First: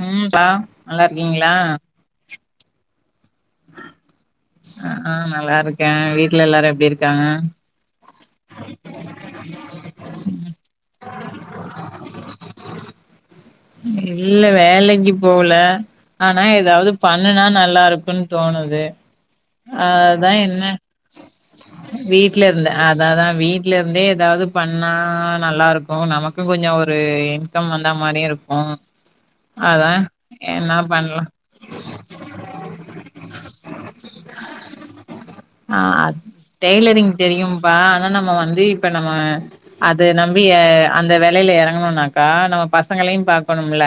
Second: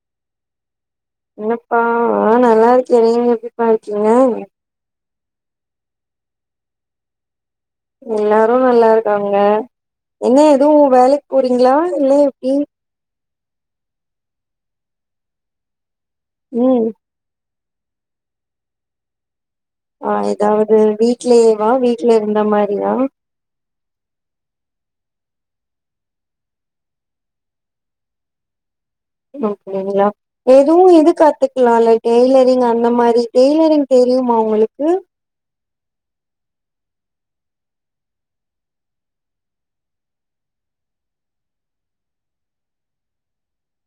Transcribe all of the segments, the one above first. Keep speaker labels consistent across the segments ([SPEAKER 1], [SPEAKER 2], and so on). [SPEAKER 1] உஹம் பா நல்லா இருக்கீங்களா
[SPEAKER 2] ஆஹ் நல்லா இருக்கேன் நீங்க எப்டி பா இரு
[SPEAKER 1] ஆஹ் நல்லா இருக்கேன் வீட்டுல எல்லாரும் எப்படி இருக்காங்க
[SPEAKER 2] எல்லாரும் நல்லா இருக்காங்க என்ன எதுவும் வேலைக் போறீங்களா இல்ல எப்டி
[SPEAKER 1] இல்ல வேலைக்கு போகல ஆனா
[SPEAKER 2] ம்
[SPEAKER 1] ஏதாவது பண்ணுனா நல் லா இருக்குன்னு தோணுது
[SPEAKER 2] ஆ
[SPEAKER 1] அதான் என்ன
[SPEAKER 2] ஏதாவது வீட்லயேவா வீட்ல இருந்த
[SPEAKER 1] வீட்டுல இருந்தே
[SPEAKER 2] மாரியா
[SPEAKER 1] அதாதான் வீட்டுலே இருந்தே ஏதாவது பண்ணா நல்லா இருக்கும் நமக்கும் கொஞ்சம் ஒரு இன்கம் வந்த மாரியு இருக்
[SPEAKER 2] ஓ ஓ அப்
[SPEAKER 1] என்ன
[SPEAKER 2] எதுவும் இது
[SPEAKER 1] பண்லா
[SPEAKER 2] கத்துக்கலாம் இல்ல டெய்லரிங் அந்த மாரி டெய்லரிங் தெர் தெரியுமா உங்களுக்கு
[SPEAKER 1] நா அத் டெய்லரிங் தெரியும்பா ஆனா நம்ம வந்து இப்ப நம்ம அத நம்பி அந்த வேலையில இறங்கணும்னாக்கா நம்ம பசங்களையும் பாக்கணும்ல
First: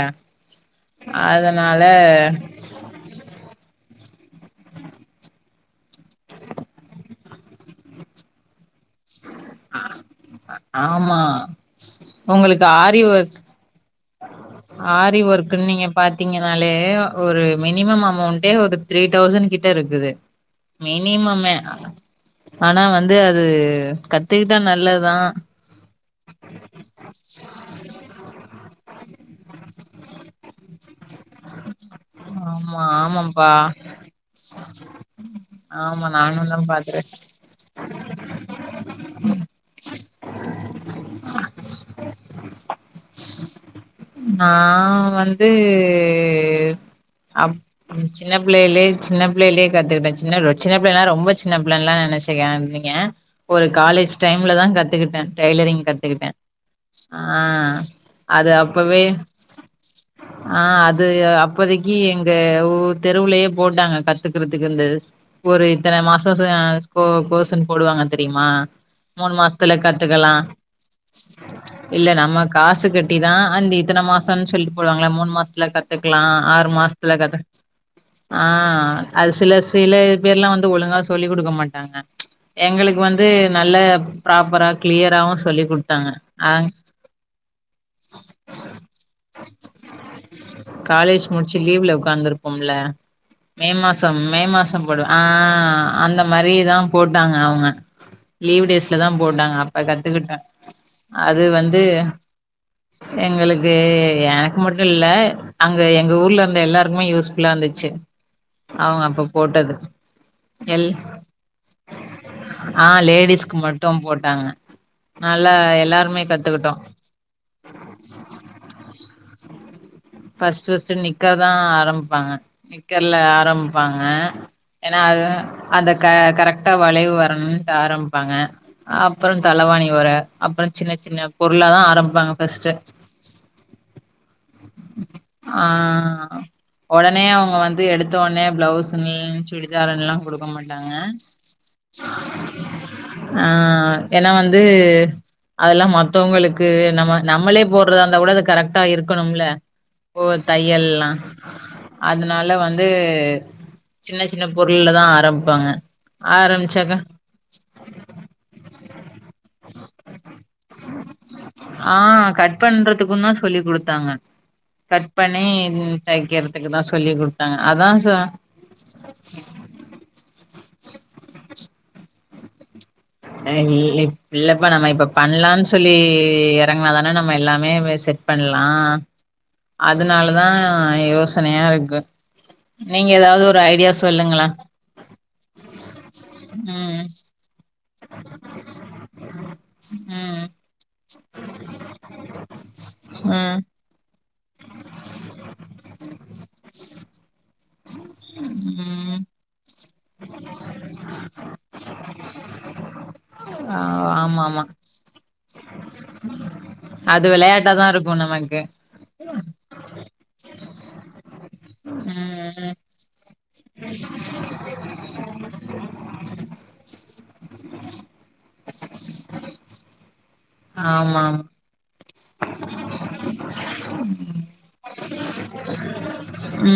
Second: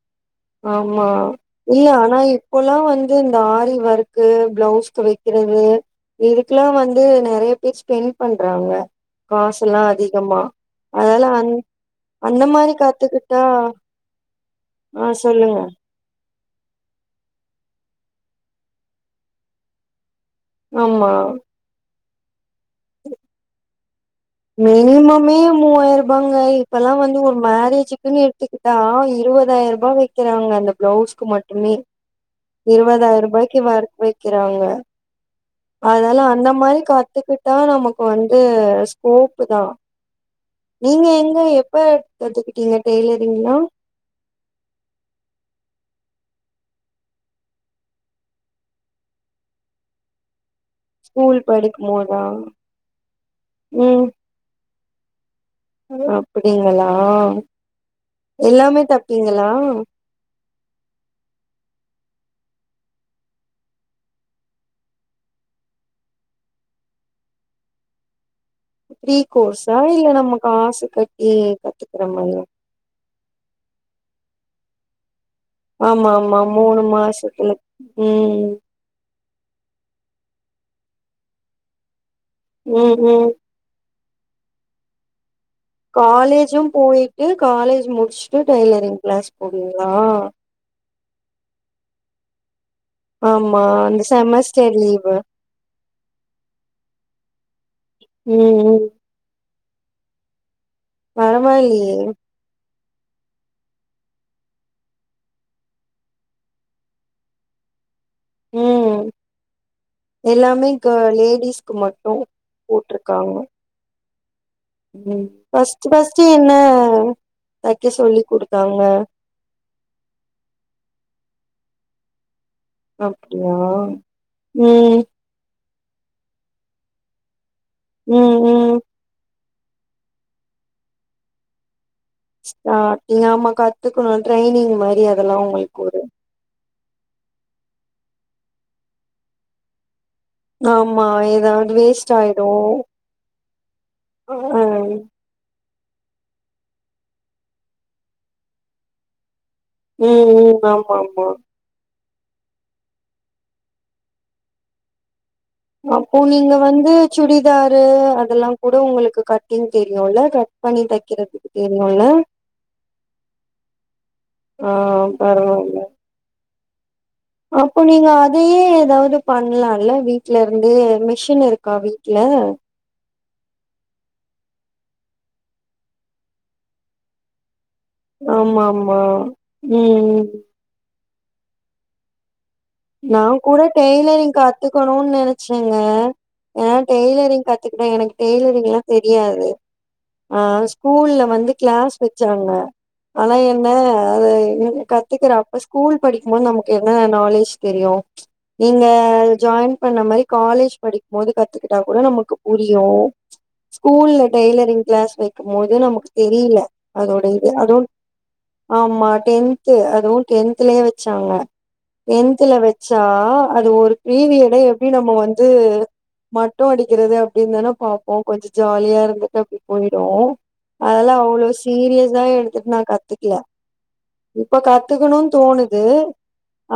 [SPEAKER 2] ஆமா
[SPEAKER 1] அதனால
[SPEAKER 2] இல்ல ஆனா இப்பல்லாம் வந்து இந்த ஆரி வொர்க் கு பிளவுஸ்க்கு வைக்கிறது இதுக்கெல்லாம் வந்து நெறைய பேர் ஸ்பெண்ட் பண்றாங்க காசு எல்லாம் அதிகமா
[SPEAKER 1] ஆமா
[SPEAKER 2] அதனால வந் அந்த
[SPEAKER 1] உங்களுக்கு
[SPEAKER 2] மாரி
[SPEAKER 1] ஆரி ஒர்க்
[SPEAKER 2] காத்துக்கிட்டா
[SPEAKER 1] ஆரி ஒர்க்குன் நீங்க பாத் தீங்கனாலே ஒரு மினிமம் அமௌண்டே ஒரு த்ரீ தௌசண்ட் கிட்ட இருக்குது
[SPEAKER 2] ஆமா
[SPEAKER 1] மினிமமே ஆனா வந்து அது கத்
[SPEAKER 2] மினிமமே மூவாயிரம் ரூபாங்க இப்பல்லாம் வந்து ஒரு மேரேஜிக்குன்னு எடுத்துக்கிட்டா இரு இருபதாயிரம் ரூபாய் வைக்கிறாங்க அந்த பிளவுஸ்க்கு மட்டுமே
[SPEAKER 1] ஆமா
[SPEAKER 2] இருபதாயிரம்
[SPEAKER 1] ஆமாப்பா
[SPEAKER 2] ரூபாய்க்கு வொர்க் வைக்கிறாங்க
[SPEAKER 1] ஆமா
[SPEAKER 2] அதனால
[SPEAKER 1] நானு
[SPEAKER 2] அந்த
[SPEAKER 1] தா
[SPEAKER 2] மாரி
[SPEAKER 1] பாக்குறே
[SPEAKER 2] கத்துக்கிட்டா நமக்கு வந்து ஸ்கோப்பு தான் நீங்க எங்க எப்ப கத்துக்கிட்டீங்க டெய்லரிங்லா
[SPEAKER 1] நா வந்து இது அப் சின்ன பிள்ளையிலே சின்ன பிள்ளையிலே கத்துகிட்டாச்சி சின்ன ரொட் சின்ன பிள்ளன்னா ரொம்ப
[SPEAKER 2] ஸ்கூல்
[SPEAKER 1] சின்ன
[SPEAKER 2] படிக்கும்
[SPEAKER 1] பிள்ளைன்லாம்
[SPEAKER 2] போதா
[SPEAKER 1] நெனச்சுக்காதீங்க ஒரு
[SPEAKER 2] ம்
[SPEAKER 1] காலேஜ் டைம்ல தா கத்துகிட்ட டெய்லரிங் கத்துகிட்ட
[SPEAKER 2] அப்டிங்களா
[SPEAKER 1] ஆஹ் அது
[SPEAKER 2] எல்லாமே
[SPEAKER 1] அப்பவே
[SPEAKER 2] தப்பீங்களா
[SPEAKER 1] ஆ அது அப்போதைக் இ எங்க ஊர் தெருவுலயே போட்டாங்க கத்துக்குறதுக்கு இந்த ஒரு இத்தன மாசம் கோ கோர்ஸ்ஸுன் போடுவாங்க தெரியுமா
[SPEAKER 2] ப்ரீ
[SPEAKER 1] மூணு மாசத்துல
[SPEAKER 2] கோர்ஸா இல்ல
[SPEAKER 1] கத்துக்கலா
[SPEAKER 2] நம்ம காசு கட்டி கத்துக்கிற
[SPEAKER 1] இல்ல
[SPEAKER 2] மாரியா
[SPEAKER 1] நம்ம காசு கட் டி தா அன்ட் இத்தன மாசம்னு சொல்லிட் போடுவாங்கள்ள மூணு மாச த்துல
[SPEAKER 2] ஆமா
[SPEAKER 1] கத்துக்கலா
[SPEAKER 2] ஆமா
[SPEAKER 1] ஆறு
[SPEAKER 2] மூணு
[SPEAKER 1] மாசத்துல கத்துக்
[SPEAKER 2] ம்
[SPEAKER 1] ஆஹ் அது சில சில பேர்லா வந்து ஒழுங்கா சொல்லி குடுக்க மாட்டாங்க எங்களுக்கு
[SPEAKER 2] ம் ம்
[SPEAKER 1] வந்து நல்ல ப்ராப்பரா க்ளியராவு
[SPEAKER 2] காலேஜும் போயிட்டு காலேஜ் முடிச்சுட்டு டெய்லரிங் கிளாஸ் போவீங்களா
[SPEAKER 1] காலேஜ் முடிச்சு லீவ்ல உக்காந்து இருப்போம்ல
[SPEAKER 2] ஆமா
[SPEAKER 1] மே
[SPEAKER 2] அந்த
[SPEAKER 1] மாசம் மே
[SPEAKER 2] செமஸ்டர்
[SPEAKER 1] மாசம் போடு
[SPEAKER 2] லீவு
[SPEAKER 1] ஆஹ் அந்த மாரிதா போட்டாங்க அவுங்க
[SPEAKER 2] ம்
[SPEAKER 1] லீவ்
[SPEAKER 2] ம்
[SPEAKER 1] டேஸ்ல தா போட்டாங்க அப்ப கத்துகிட்ட அது வந்து
[SPEAKER 2] பரவாயில்லையே
[SPEAKER 1] எங்களுக்கு எனக்கு மட்டுல்ல அங்க எங்க ஊர்லருந்த எல்லாருக்குமே யூஸ்ஃபுல்லாந்துச்சு
[SPEAKER 2] ம்
[SPEAKER 1] அவுங் அப்ப போட்டது
[SPEAKER 2] எல்லாமே
[SPEAKER 1] எல்
[SPEAKER 2] க லேடிஸ்க்கு மட்டு
[SPEAKER 1] ஆ
[SPEAKER 2] போட்ருக்காங்க
[SPEAKER 1] லேடிஸ்க்கு மட்டு போட்டாங்க
[SPEAKER 2] ம்
[SPEAKER 1] நல்லா
[SPEAKER 2] ஃபஸ்ட்டு
[SPEAKER 1] எல்லாருமே
[SPEAKER 2] ஃபஸ்ட்டு என்ன
[SPEAKER 1] கத்துக்கிட்டோ
[SPEAKER 2] தைக்க சொல்லி குடுத்தாங்க
[SPEAKER 1] ஃபஸ்ட் ஃபஸ்ட் க்க தா ஆரம்பிப்பாங்க நிக்கறல
[SPEAKER 2] அப்டியா
[SPEAKER 1] ஆரம்பிப்பாங்க
[SPEAKER 2] ம்
[SPEAKER 1] ஏன்னா அது அந்த க கரெக்டா வளைவு வரணு ஆரம்பிப்பாங்க
[SPEAKER 2] ம் ம்
[SPEAKER 1] அப்பறம் தலவாணி ஒற அப்றோ சின்ன சின்ன பொருள்ளதா ஆரம்
[SPEAKER 2] ஆ யாமா கத்துக்கணு டிரைனிங் மாரி அதெல்லா
[SPEAKER 1] ஆ
[SPEAKER 2] உங்களுக்கு ஒரு
[SPEAKER 1] ஒடனே அவுங்க வந்து எடுத்தவொனே பிளவுஸ்ன் சுடிதாருன்லா
[SPEAKER 2] ஆமா ஏதாவது வேஸ்ட்டாயிடு
[SPEAKER 1] ஆ ஏனா வந்து அதெல்லா மத்தவங்களுக்கு நம்ம நம்மளே போட்றதாந்தா கூட அது கரெக்ட்டா இருக்கணும்ல ஓ
[SPEAKER 2] ம் ம் ஆமா
[SPEAKER 1] தையல்லா
[SPEAKER 2] ஆமா
[SPEAKER 1] அதனால வந்து சின்ன சின்ன பொருள்லதா ஆரம்பிப்பாங்க
[SPEAKER 2] அப்போ நீங்க
[SPEAKER 1] ஆரம்
[SPEAKER 2] வந்து சுடிதாரு அதெல்லா கூட உங்களுக்கு கட்டிங் தெரியுல கட் பண்ணி தைக்கிறதுக்கு தெ
[SPEAKER 1] ஆ கட் பண்றதுக்குன் தா சொல்லி குடுத்தாங்க
[SPEAKER 2] ஆ
[SPEAKER 1] கட் பண்ணி
[SPEAKER 2] பரவால்ல
[SPEAKER 1] தைக்கிற
[SPEAKER 2] அப்போ நீங்க அதயே ஏதாவது பண்லால வீட்லருந்து மிஷின் இருக்காவி
[SPEAKER 1] ஆ இல்லிப் இல்லப்பா நம்ம இப்ப பண்லான் சொல்லி எறங்னாதான நம்ம எல்லாமே மெ செட் பண்லா
[SPEAKER 2] ஆமா ஆமா ம்
[SPEAKER 1] அதுனாலதா யோசனையா இர்க்கு
[SPEAKER 2] நாங்கூட டெய்லரிங் கத்துக்கணுன் நெனச்சேங்க ஏனா
[SPEAKER 1] ம்
[SPEAKER 2] டெய் ய்லரிங் கத்துக்கிட்ட எனக்கு டெய்லரிங்ளா தெரியாது ஆ
[SPEAKER 1] ம்
[SPEAKER 2] ஸ்கூல்ல வந்து க்ளாஸ் வச்சாங்க ஆனா
[SPEAKER 1] ம்
[SPEAKER 2] என்ன அது எனக்கு கத்துக்கற அப்ப ஸ்கூல் படிக்கும்போது நமக்கு என்ன நாலேஜ் தெரியு நீங்க
[SPEAKER 1] ம்
[SPEAKER 2] ஜாயின் இப்ப நம்மாரி காலேஜ் படிக்ம் போது கத்துக்கிட்டா கூட நமக்கு புரியு
[SPEAKER 1] ஆ
[SPEAKER 2] ஸ்கூல்ல
[SPEAKER 1] ஆமா ஆமா
[SPEAKER 2] டெய்லரிங் க்ளாஸ் வைக்கும் போது நமக்கு தெரியில அதோட
[SPEAKER 1] அது
[SPEAKER 2] இது
[SPEAKER 1] விளையாட்டாதா
[SPEAKER 2] அதும்
[SPEAKER 1] இருக்கு நமக்கு
[SPEAKER 2] ஆமா டென்த்து அதுவு டென்த்லே வச்சாங்க டென்த் த்துல
[SPEAKER 1] ம்
[SPEAKER 2] வச்சா அது ஒரு பீரியடே எப்டி நம்ம வந்து மட்டு அடிக்கிறது அப்டின் தான பாப்போ கொஞ்ச ஜாலியாருந்துட்டு அப்டி போயிடு அதெல்லா
[SPEAKER 1] ஆமா ஆமா
[SPEAKER 2] அவ்ளோ சீரியஸா எடுத்துட் நா கத்துக்ல இப்ப கத்துக்கணுன் தோணுது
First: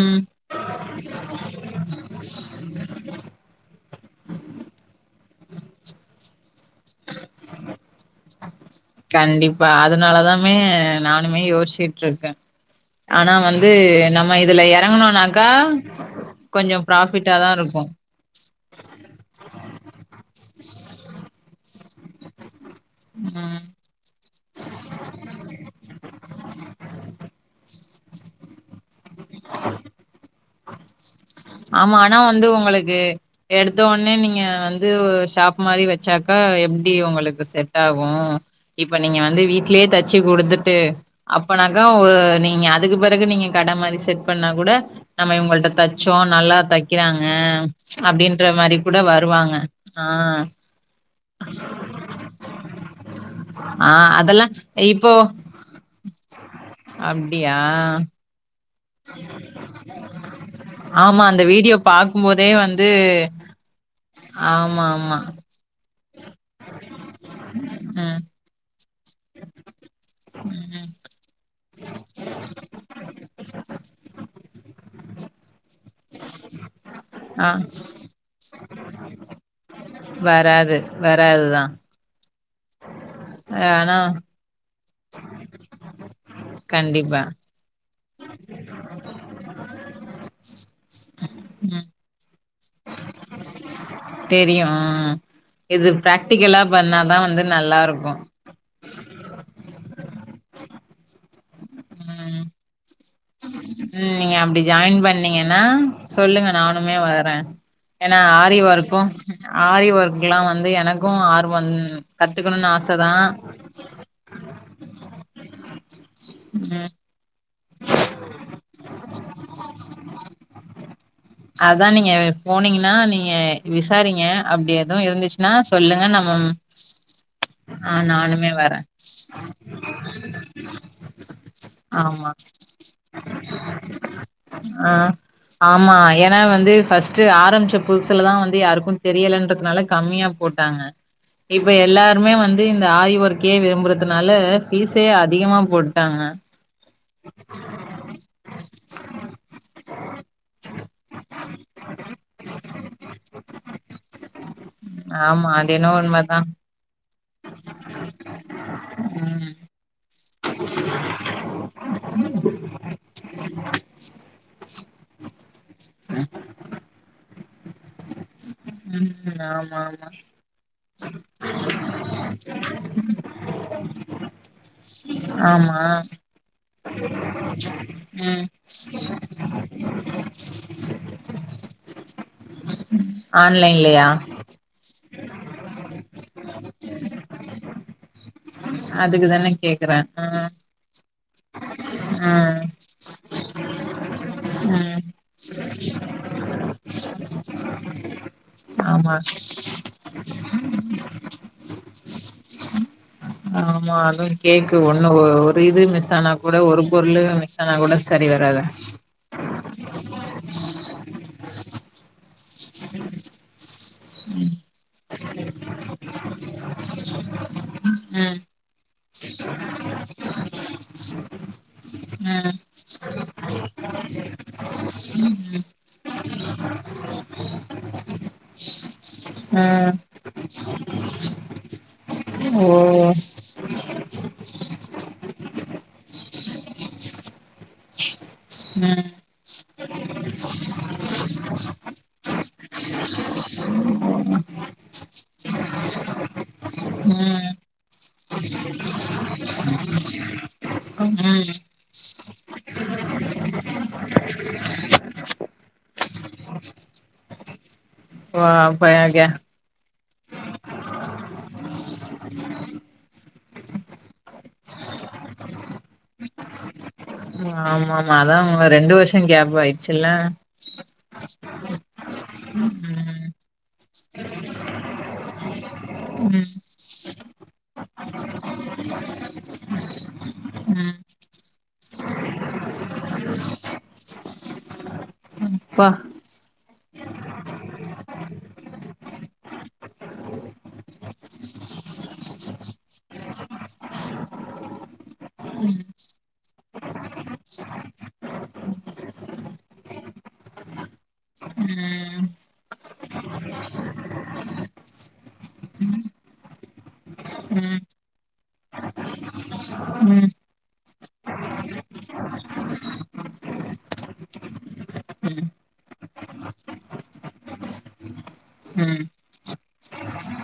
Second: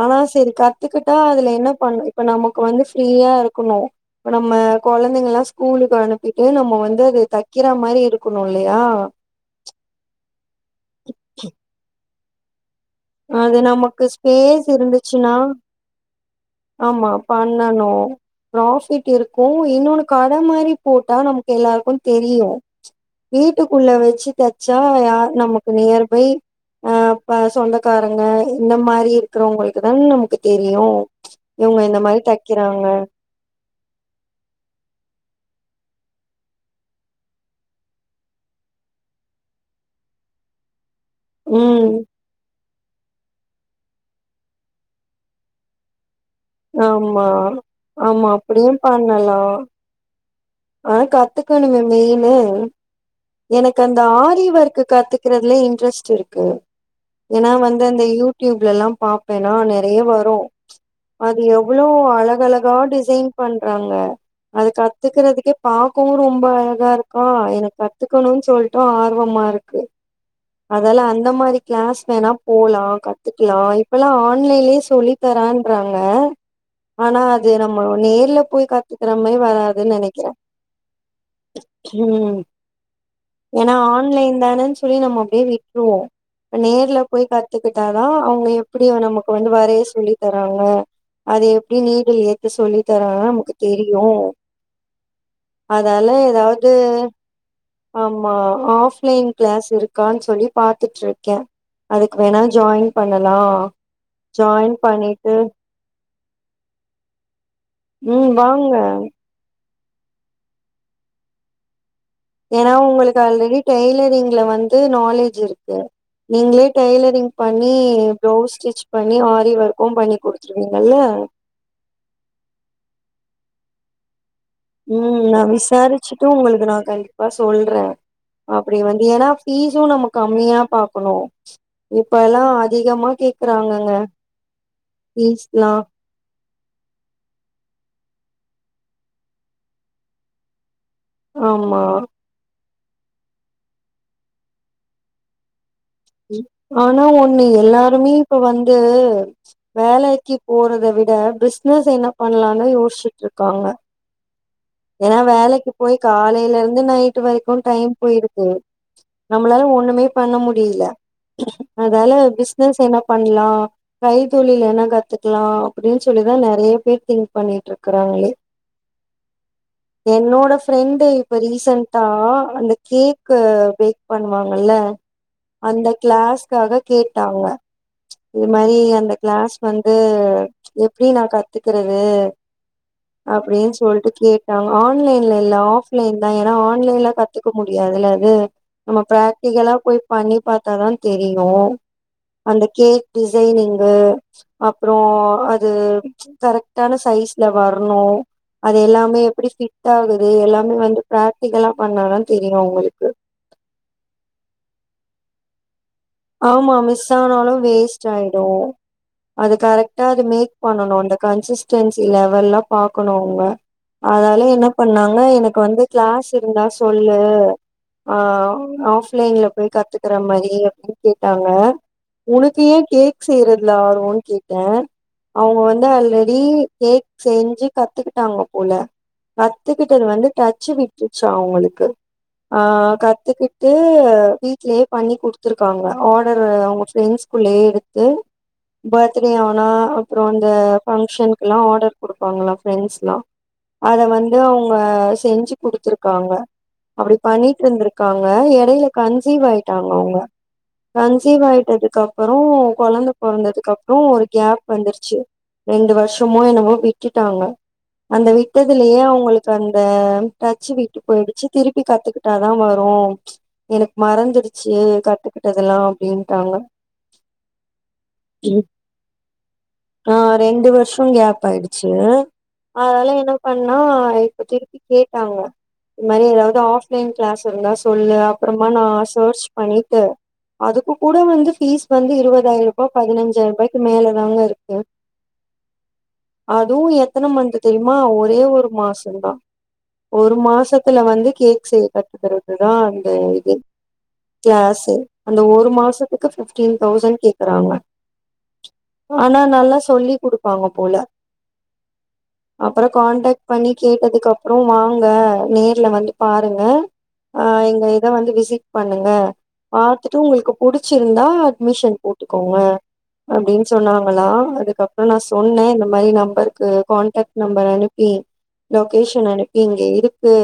[SPEAKER 2] ஆனா சேரி கத் கத்துக்கிட்டா அதுல என்ன பண்ண இப்ப நமக்கு வந்து ஃப்ரீயா இருக்கணு இப்ப நம்ம குழந்தைங்கல்லா ஸ்கூல் க்கு அனுப்பிட்டு நம்ம வந்து அது தைக்கிற மாரி இருக்கணு இல்லையா
[SPEAKER 1] கண்டிப்பா அதனாலதாமே நானுமே யோசிச் ட்ருக்க
[SPEAKER 2] அது நமக்கு
[SPEAKER 1] இதுல
[SPEAKER 2] ஸ்பேஸ் இருந்துச்சுன்னா
[SPEAKER 1] எறங்குனோனாக்கா கொஞ்சோ
[SPEAKER 2] ஆமா
[SPEAKER 1] ப்ராஃபிட்டாதா இருக்கு
[SPEAKER 2] பண்ணணு ப்ராஃபிட் இருக்கு இன்னொன்னு கட மாரி போட்டா நமக்கு எல்லாருக்கு தெரியு
[SPEAKER 1] ம்
[SPEAKER 2] வீட்டுக்குள்ள வச்சு தைச்சா யா நமக்கு நியர்பை அ அப்ப சொந்தக்காரங்க இந்த மாரி இருக்கிறவங்களுக்குதா நமக்கு. தெரியு இவங்க
[SPEAKER 1] ஆமா
[SPEAKER 2] இந்த
[SPEAKER 1] ஆனா
[SPEAKER 2] மாரி
[SPEAKER 1] வந்து
[SPEAKER 2] தைக்கிறாங்க
[SPEAKER 1] உங்களுக்கு எடுத்த உடனே நீங்க வந்து ஷாப் மாரி வச்சாக்கா எப்டி உங்களுக்கு செட் ஆகு இப்ப நீங்க வந்து வீட்லயே தச்சு கொடுத்து துட்டு அப்பனாக்கா
[SPEAKER 2] ம்
[SPEAKER 1] நீங்க அதுக்கு பிறகு நீங்க கட மாரி செட் பண்ணா கூட நம்ம இவங்கல்ட தச் சோ நல்லா
[SPEAKER 2] ஆமா
[SPEAKER 1] தைக்கிறாங்க
[SPEAKER 2] ஆமா
[SPEAKER 1] அப்டின்ற
[SPEAKER 2] அப்டியு
[SPEAKER 1] மாரி கூட
[SPEAKER 2] பண்ணலா
[SPEAKER 1] வருவாங்க ஆ
[SPEAKER 2] ஆனா கத்துக்கணுமே மெயினு எனக்கு
[SPEAKER 1] ஆ
[SPEAKER 2] அந்த
[SPEAKER 1] அதெல்லா
[SPEAKER 2] ஆரிவொர்க்கு
[SPEAKER 1] இப்போ
[SPEAKER 2] கத்துக்கிறதுல இன்ட்ரெஸ்ட் இருக்கு ஏனா
[SPEAKER 1] அப்டியா
[SPEAKER 2] வந்து அந்த யூடியூப்லல்லா பாப்பேனா நெறைய வரு
[SPEAKER 1] ஆமா
[SPEAKER 2] அது
[SPEAKER 1] அந்த வீடியோ
[SPEAKER 2] எவ்ளோ
[SPEAKER 1] பாக்கும்போதே
[SPEAKER 2] அழகழகா
[SPEAKER 1] வந்து
[SPEAKER 2] டிசைன் பண்றாங்க அது
[SPEAKER 1] ஆமா ஆமா
[SPEAKER 2] கத்துக்கிறதுக்கே பாக்கவு ரொம்ப அழகா இருக்கா எனக்கு
[SPEAKER 1] ம்
[SPEAKER 2] கத்துக்கணு சொல் ட்டு ஆர்வமா இருக்கு அதால அந்த மாரி க்ளஸ் வேணா போலா கத்துக்லா இப்பெல்லா ஆன்லைன்லே சொல்லி த ரன்றாங்க ஆனா
[SPEAKER 1] ஆ
[SPEAKER 2] அது நம்ம நேர்ல போய் கத்துக்கிற மாரி வராதுன் நெனைக்கிற
[SPEAKER 1] வராது வராதுதா
[SPEAKER 2] ஏனா
[SPEAKER 1] ஆனா
[SPEAKER 2] ஆன்லைன் தான தோழி நம்ம அப்டியே விட்ருவோ நேர்ல
[SPEAKER 1] கண்டிப்பா
[SPEAKER 2] போய் கத்துக்கிட்டா தா அவங்க எப்டி நமக்கு வந்து வரைய சொல்லி தராங்க அது எப்டி
[SPEAKER 1] ம்
[SPEAKER 2] நீடில் ஏ சொல்லி தர நமக்கு தெரியு
[SPEAKER 1] தெரியு ம் இது
[SPEAKER 2] அதால
[SPEAKER 1] பிராக்டிகலா
[SPEAKER 2] ஏதாவது
[SPEAKER 1] பண்ணாதா வந்து நல்லா இருக்கு
[SPEAKER 2] ஆமா ஆப்லைன் க்ளஸ் இருக்கான் சொல்லி பாத்துட்ருக்க அதுக்கு வேணா
[SPEAKER 1] ம்
[SPEAKER 2] ஜாய்ன்
[SPEAKER 1] ம் நீங்க அப்டி ஜாய்ன்
[SPEAKER 2] பண்ணிட்டு
[SPEAKER 1] பண்ணீங்கனா சொல்லுங்க நானுமே வர ஏனா
[SPEAKER 2] ம்
[SPEAKER 1] ஆரி
[SPEAKER 2] வாங்க
[SPEAKER 1] ஒர்க்கு ஆரி ஒர்க்குல்லாம் வந்து எனக்கு ஆர்வோ
[SPEAKER 2] ஏனா உங்களுக்கு அல்ரெடி டெய்லரிங்ல வந்து நாலேஜ் இருக்கு நீங்ளே
[SPEAKER 1] ம்
[SPEAKER 2] டெய்லரிங் பண்ணி ப்ளவுஸ் ஸ்டிச் பண்ணி ஆரி ஒர்க்கு பண்ணி குடுத்துருவீங்கல்ல
[SPEAKER 1] க போனீங்கனா நே விசாரிங்க
[SPEAKER 2] ம் நா
[SPEAKER 1] இருந்துச்சுன்னா சொல்லுங்க
[SPEAKER 2] விசாரிச்சிட்டு
[SPEAKER 1] நம்ம
[SPEAKER 2] உங்களுக்கு நா கண்டிப்பா சொல்ற
[SPEAKER 1] ஆ நானுமே வரே
[SPEAKER 2] அப்டி வந்து ஏனா பீஸு நம்ம கம்மியா பாக்கணு இப்ப
[SPEAKER 1] ஆமா
[SPEAKER 2] எல்லா ஆ அதிகமா கேக்குறாங்கங்க
[SPEAKER 1] ஆ
[SPEAKER 2] ஃபீஸ்லா
[SPEAKER 1] ஆமா ஏனா வந்து ஃபஸ்ட்டு ஆரம்பிச்ச பு துல தா வந்து யாருக்கு தெரியலன்றதுனால கம்மியா போட்டாங்க இப்ப
[SPEAKER 2] ஆமா
[SPEAKER 1] எல்லாருமே வந் து இந்த ஆரி ஒர்க்கே விரும்புறதுனால பீஸே அதிகமா போடு
[SPEAKER 2] ஆனா ஒன் னு எல்லாருமே இப்ப வந்து வேலைக்கி போறத விட பிஸ்னஸ் என்ன பண் ல்லாமே யோஸ்ச்சுட்ருக்காங்க ஏனா
[SPEAKER 1] ஆமா
[SPEAKER 2] வலைக்கு
[SPEAKER 1] அது
[SPEAKER 2] போய்
[SPEAKER 1] என்னவோ உண்மதா
[SPEAKER 2] காலைல இருந்து நைட்டு வரைக்கு டைம் போய்ருது
[SPEAKER 1] ம்
[SPEAKER 2] நம்ளால ஒண்ணுமே பண்ண முடியல அதால பிஸ்னஸ் என்ன பண்லா கை தொழில் என்ன கத்துக்லா அப்டின் சொல்லி தா நெறய பேர் திங்க் பண்ணிட்ருக்கறாங்ளே
[SPEAKER 1] ம் ஆமா ஆமா
[SPEAKER 2] என்னோட ஃப்ரெண்டு இப்ப ரீசண்டா ஆ அந்த கேக்கு பேக் பண்ணுவாங்கல்ல
[SPEAKER 1] ஆமா
[SPEAKER 2] அந்த க்ளஸ்காக கேட்டாங்க
[SPEAKER 1] ம்
[SPEAKER 2] இது மாரி அந்த க்ளஸ் வந்து அ எப்டி நா கத்துக்குறது அப்டின்
[SPEAKER 1] ஆன்லைன்லயா
[SPEAKER 2] சொல்ட்டு கேட்டாங்க ஆன்லைன்ல இல்ல ஆஃப்லைன் தா ஏனா ஆன்லைன்ல கத்துக்க முடியாதுல இது நம்ம
[SPEAKER 1] அதுக்குதான
[SPEAKER 2] ப்ரக்டிகலா
[SPEAKER 1] கேக்குறே
[SPEAKER 2] போய் பண்ணி
[SPEAKER 1] ம்
[SPEAKER 2] பாத்தாதா தெரியு
[SPEAKER 1] ம்
[SPEAKER 2] அந்த கேக் டிசைனிங்கு அப்றோ
[SPEAKER 1] ம்
[SPEAKER 2] அது கரெக்டான சை ஸ்ல வர்ணு அது
[SPEAKER 1] ஆமா
[SPEAKER 2] எல்லாமே எப்டி ஃபிட்டாகுது எல்லாமே வந்து ப்ரக்டிகலா பண்ணாதா தெரியு அவுங்களுக்கு
[SPEAKER 1] க்கு ஒண்ணு ஒ ஒரு இது மிஸ் ஆனா கூட
[SPEAKER 2] ஆமா
[SPEAKER 1] ஒரு
[SPEAKER 2] மிஸ்
[SPEAKER 1] பொருளு
[SPEAKER 2] ஆனாலு
[SPEAKER 1] மிஸ் ஆனா கூட
[SPEAKER 2] வேஸ்ட்
[SPEAKER 1] சரி
[SPEAKER 2] ஆயிடு
[SPEAKER 1] வராது
[SPEAKER 2] அது கரெக்டா அது மேக் பண்ணணு அந்த கன்சிஸ்டன்சி லெவல்லா பாக்கணு அவுங்க அதால என்ன பண்ணாங்க எனக்கு வந்து க்ளஸ் இருந்தா சொல்லு ஆ
[SPEAKER 1] ம்
[SPEAKER 2] ஆஃப்லைன்ல போய் கத்துக்கிற மாரி அப்டின் கேட்டாங்க
[SPEAKER 1] ம்
[SPEAKER 2] உனக்கு ஏ கேக் செய்றதுல ஆர்வோன் கேட்ட அவுங்க வந்து ஆல்ரெடி கேக் செய்ஞ்சு கத்துக்கிட்டாங்கோ போல
[SPEAKER 1] ம்
[SPEAKER 2] கத்துக்கிட்டது வந்து டச்சு விட்டுருச்சா அவுங்களுக்கு ஆ
[SPEAKER 1] ஓ
[SPEAKER 2] கத்துக்கிட்டு வீட்லியே பண்ணி குடுத்துரு க்காங்க ஆடரு அவுங்க ஃபிரெண்ட்ஸ்குள்ளயே எடுத்து
[SPEAKER 1] ம்
[SPEAKER 2] பத்டே ஆனா அப்பறோ அந்த பங்க்ஷன்க்குலா ஆடர் குடுப்பாங்களா ஃப்ரெண்ட்ஸ்லா அத வந்து அவுங்க செஞ்சி குடுத்துருக்காங்க அப்டி
[SPEAKER 1] ம்
[SPEAKER 2] பண்ணிட்டுருந்திருக்காங்க எடையில கன்சீவ் ஆயிட்டாங்க அவுங்க கன்சீவ்
[SPEAKER 1] ம்
[SPEAKER 2] ஆயிட்டதுக்கப்பறோ கொழந்த பொறந்ததுக்கப்புறோ ஒரு கேப் வந்துருச்சி ரெண்டு வருஷமோ என்னமோ விட்டுட்டாங்க அந்த
[SPEAKER 1] ஓ அப்ப
[SPEAKER 2] விட்டதிலியே
[SPEAKER 1] கே
[SPEAKER 2] அவுங்களுக்கு அந்த க டச்சி விட்டு போயிடுச்சி திருப்பி கத்துக்கிட்டாதா வரு எனக் மறந்துடுச்சி கத்துக்கிட்டதெல்லா அப்டின்ட்டாங்க
[SPEAKER 1] ஆமாமா அதா அவுங்க ரெண்டு வர்ஷோ கேப் ஆயிட்ச்சில்ல
[SPEAKER 2] ஆ ரெண்டு வருஷோ கேப் ஆயிடுச்சு அதனால என்ன பண்ணா இப்ப திருப்பி கேட்டாங்க இ மாரி
[SPEAKER 1] ம்
[SPEAKER 2] எதாவது ஆஃப்லைன் கிளாஸ் இருந்தா சொல்லு அப்பறமா நா சேர்ச் பண்ணிட்டு அதுக்கு
[SPEAKER 1] ம்
[SPEAKER 2] கூட வந்து ஃபீஸ் வந்து இருவதாயி ருபா பதினஞ்சாயிர்பாய்க்கு மேல தாங்க இருக்கு
[SPEAKER 1] அப்பா
[SPEAKER 2] அதுவு எத்தன மந்த் தெரியுமா ஒரே ஒரு மாசந்தா ஒரு மாச த்துல வந்து கேக் செய்ய கத்துக்கறது தா அந்த இது கிளாஸு இந்த ஒரு மாசத்துக்கு பிஃப்டீன் தௌசண் கேக்கறாங்க ஆனா நல்லா சொல்லி குடுப்பாங்க போல
[SPEAKER 1] ம்
[SPEAKER 2] அப்பற கான்டாக் பண்ணி கேட்டதுக்கப்புறோ வாங்க நேர்ல வந்து பாருங்க அ
[SPEAKER 1] ம்
[SPEAKER 2] எங்க இத வந்து விசிட் பண்ணுங்க பாத்துட்டு
[SPEAKER 1] ம்
[SPEAKER 2] உங்குளுக்கு புடிச்சிருந்தா அட்மிஷன் போட்டுக்கோங்க அப்டின் சொன்னாங்களா அதுக்கப்புறோ நா
[SPEAKER 1] ம்
[SPEAKER 2] சொன்னே இந்த மாரி நம்பர்க்கு கான்டாக்ட் நம்பர் அனுப்பி
[SPEAKER 1] ம்
[SPEAKER 2] லொகேஷன் அனுப்பி இங்க இருக்கு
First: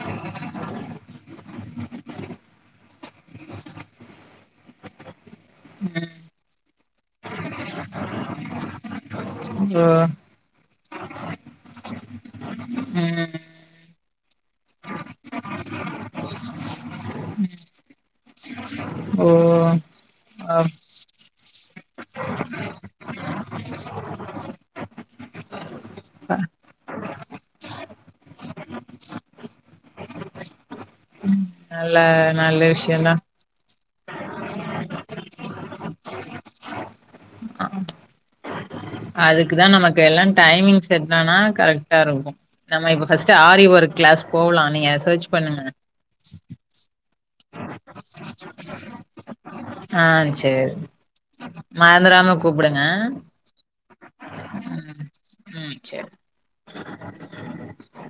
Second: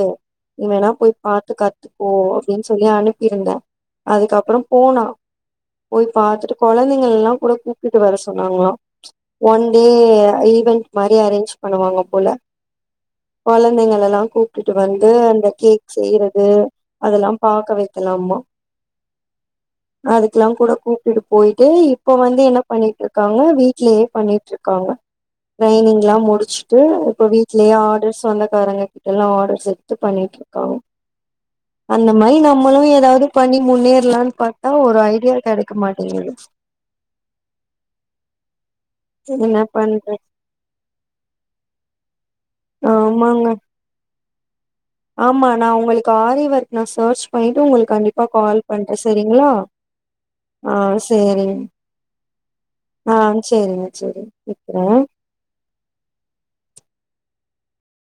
[SPEAKER 2] நீ வேணா போய் பாத்து கத்துக்கோ அப்டின் சொல்லி அனுப்பிருந்தே அதுக்கப்பறம் போனா போய் பாத்துட்டு கொழந்தைங்களெல்லா கூட கூப்டுட்டு வர சொன்னாங்களா ஒன்
[SPEAKER 1] ஓ
[SPEAKER 2] டே ஈவன்ட் மாரி அரேஞ்ச் பண்ணுவாங்க போல
[SPEAKER 1] ம்
[SPEAKER 2] கொழந்தைங்களெல்லா கூப்டுட்டு வந்து அந்த கேக் செய்றது அதெல்லாம் பாக்க வெ க்கலாம்மா
[SPEAKER 1] ஓ
[SPEAKER 2] அ அதுக்குலாங் கூட
[SPEAKER 1] அப்பா
[SPEAKER 2] கூப்டுட்டு போயிட்டு இப்ப வந்து என்ன பண்ணிட்டுருக்காங்க வீட்லியே பண்ணிட்டுருக் காங்க ட்ரெய்னிங்லாம் முடிச்சிட்டு இப்ப வீட்லியே ஆடர்ஸ் சொந்தக்காரங்க கிட்டல்லா ஆடர்ஸ் எடுத்து பண்ணி ட்ருக்காங்
[SPEAKER 1] நல்ல
[SPEAKER 2] அந்த மாரி
[SPEAKER 1] நல்ல
[SPEAKER 2] நம்மளு
[SPEAKER 1] விஷயந்தா
[SPEAKER 2] எதாவுது முன்னேற்லான் பாத்தா ஒரு ஐடியா கெடக்க மாட்டிங்கிது
[SPEAKER 1] அ அ
[SPEAKER 2] என்ன
[SPEAKER 1] அதுக்குதா நமக்கு
[SPEAKER 2] பண்றது
[SPEAKER 1] எல்லா டைமிங் செட்டானா கரெக்டா இருக்கு நம்ம இப்ப ஃபஸ்ட்டு
[SPEAKER 2] ஆமாங்க
[SPEAKER 1] ஆரி ஒர்க் கிளாஸ் போவலா
[SPEAKER 2] ஆமா நா உங்களுக்கு ஆரி ஒர்க் நா சேர்ச் பண்ணிட்டு உங்குளுக் கண்டிப்பா கால் பண்றே செரிங்ளா
[SPEAKER 1] ஆ
[SPEAKER 2] ஆ
[SPEAKER 1] சேரி
[SPEAKER 2] சேரிங்
[SPEAKER 1] மறந்துராம கூப்புடுங்க
[SPEAKER 2] ஆ சேரிங் செரி வெக்கிறே
[SPEAKER 1] ம் சேர்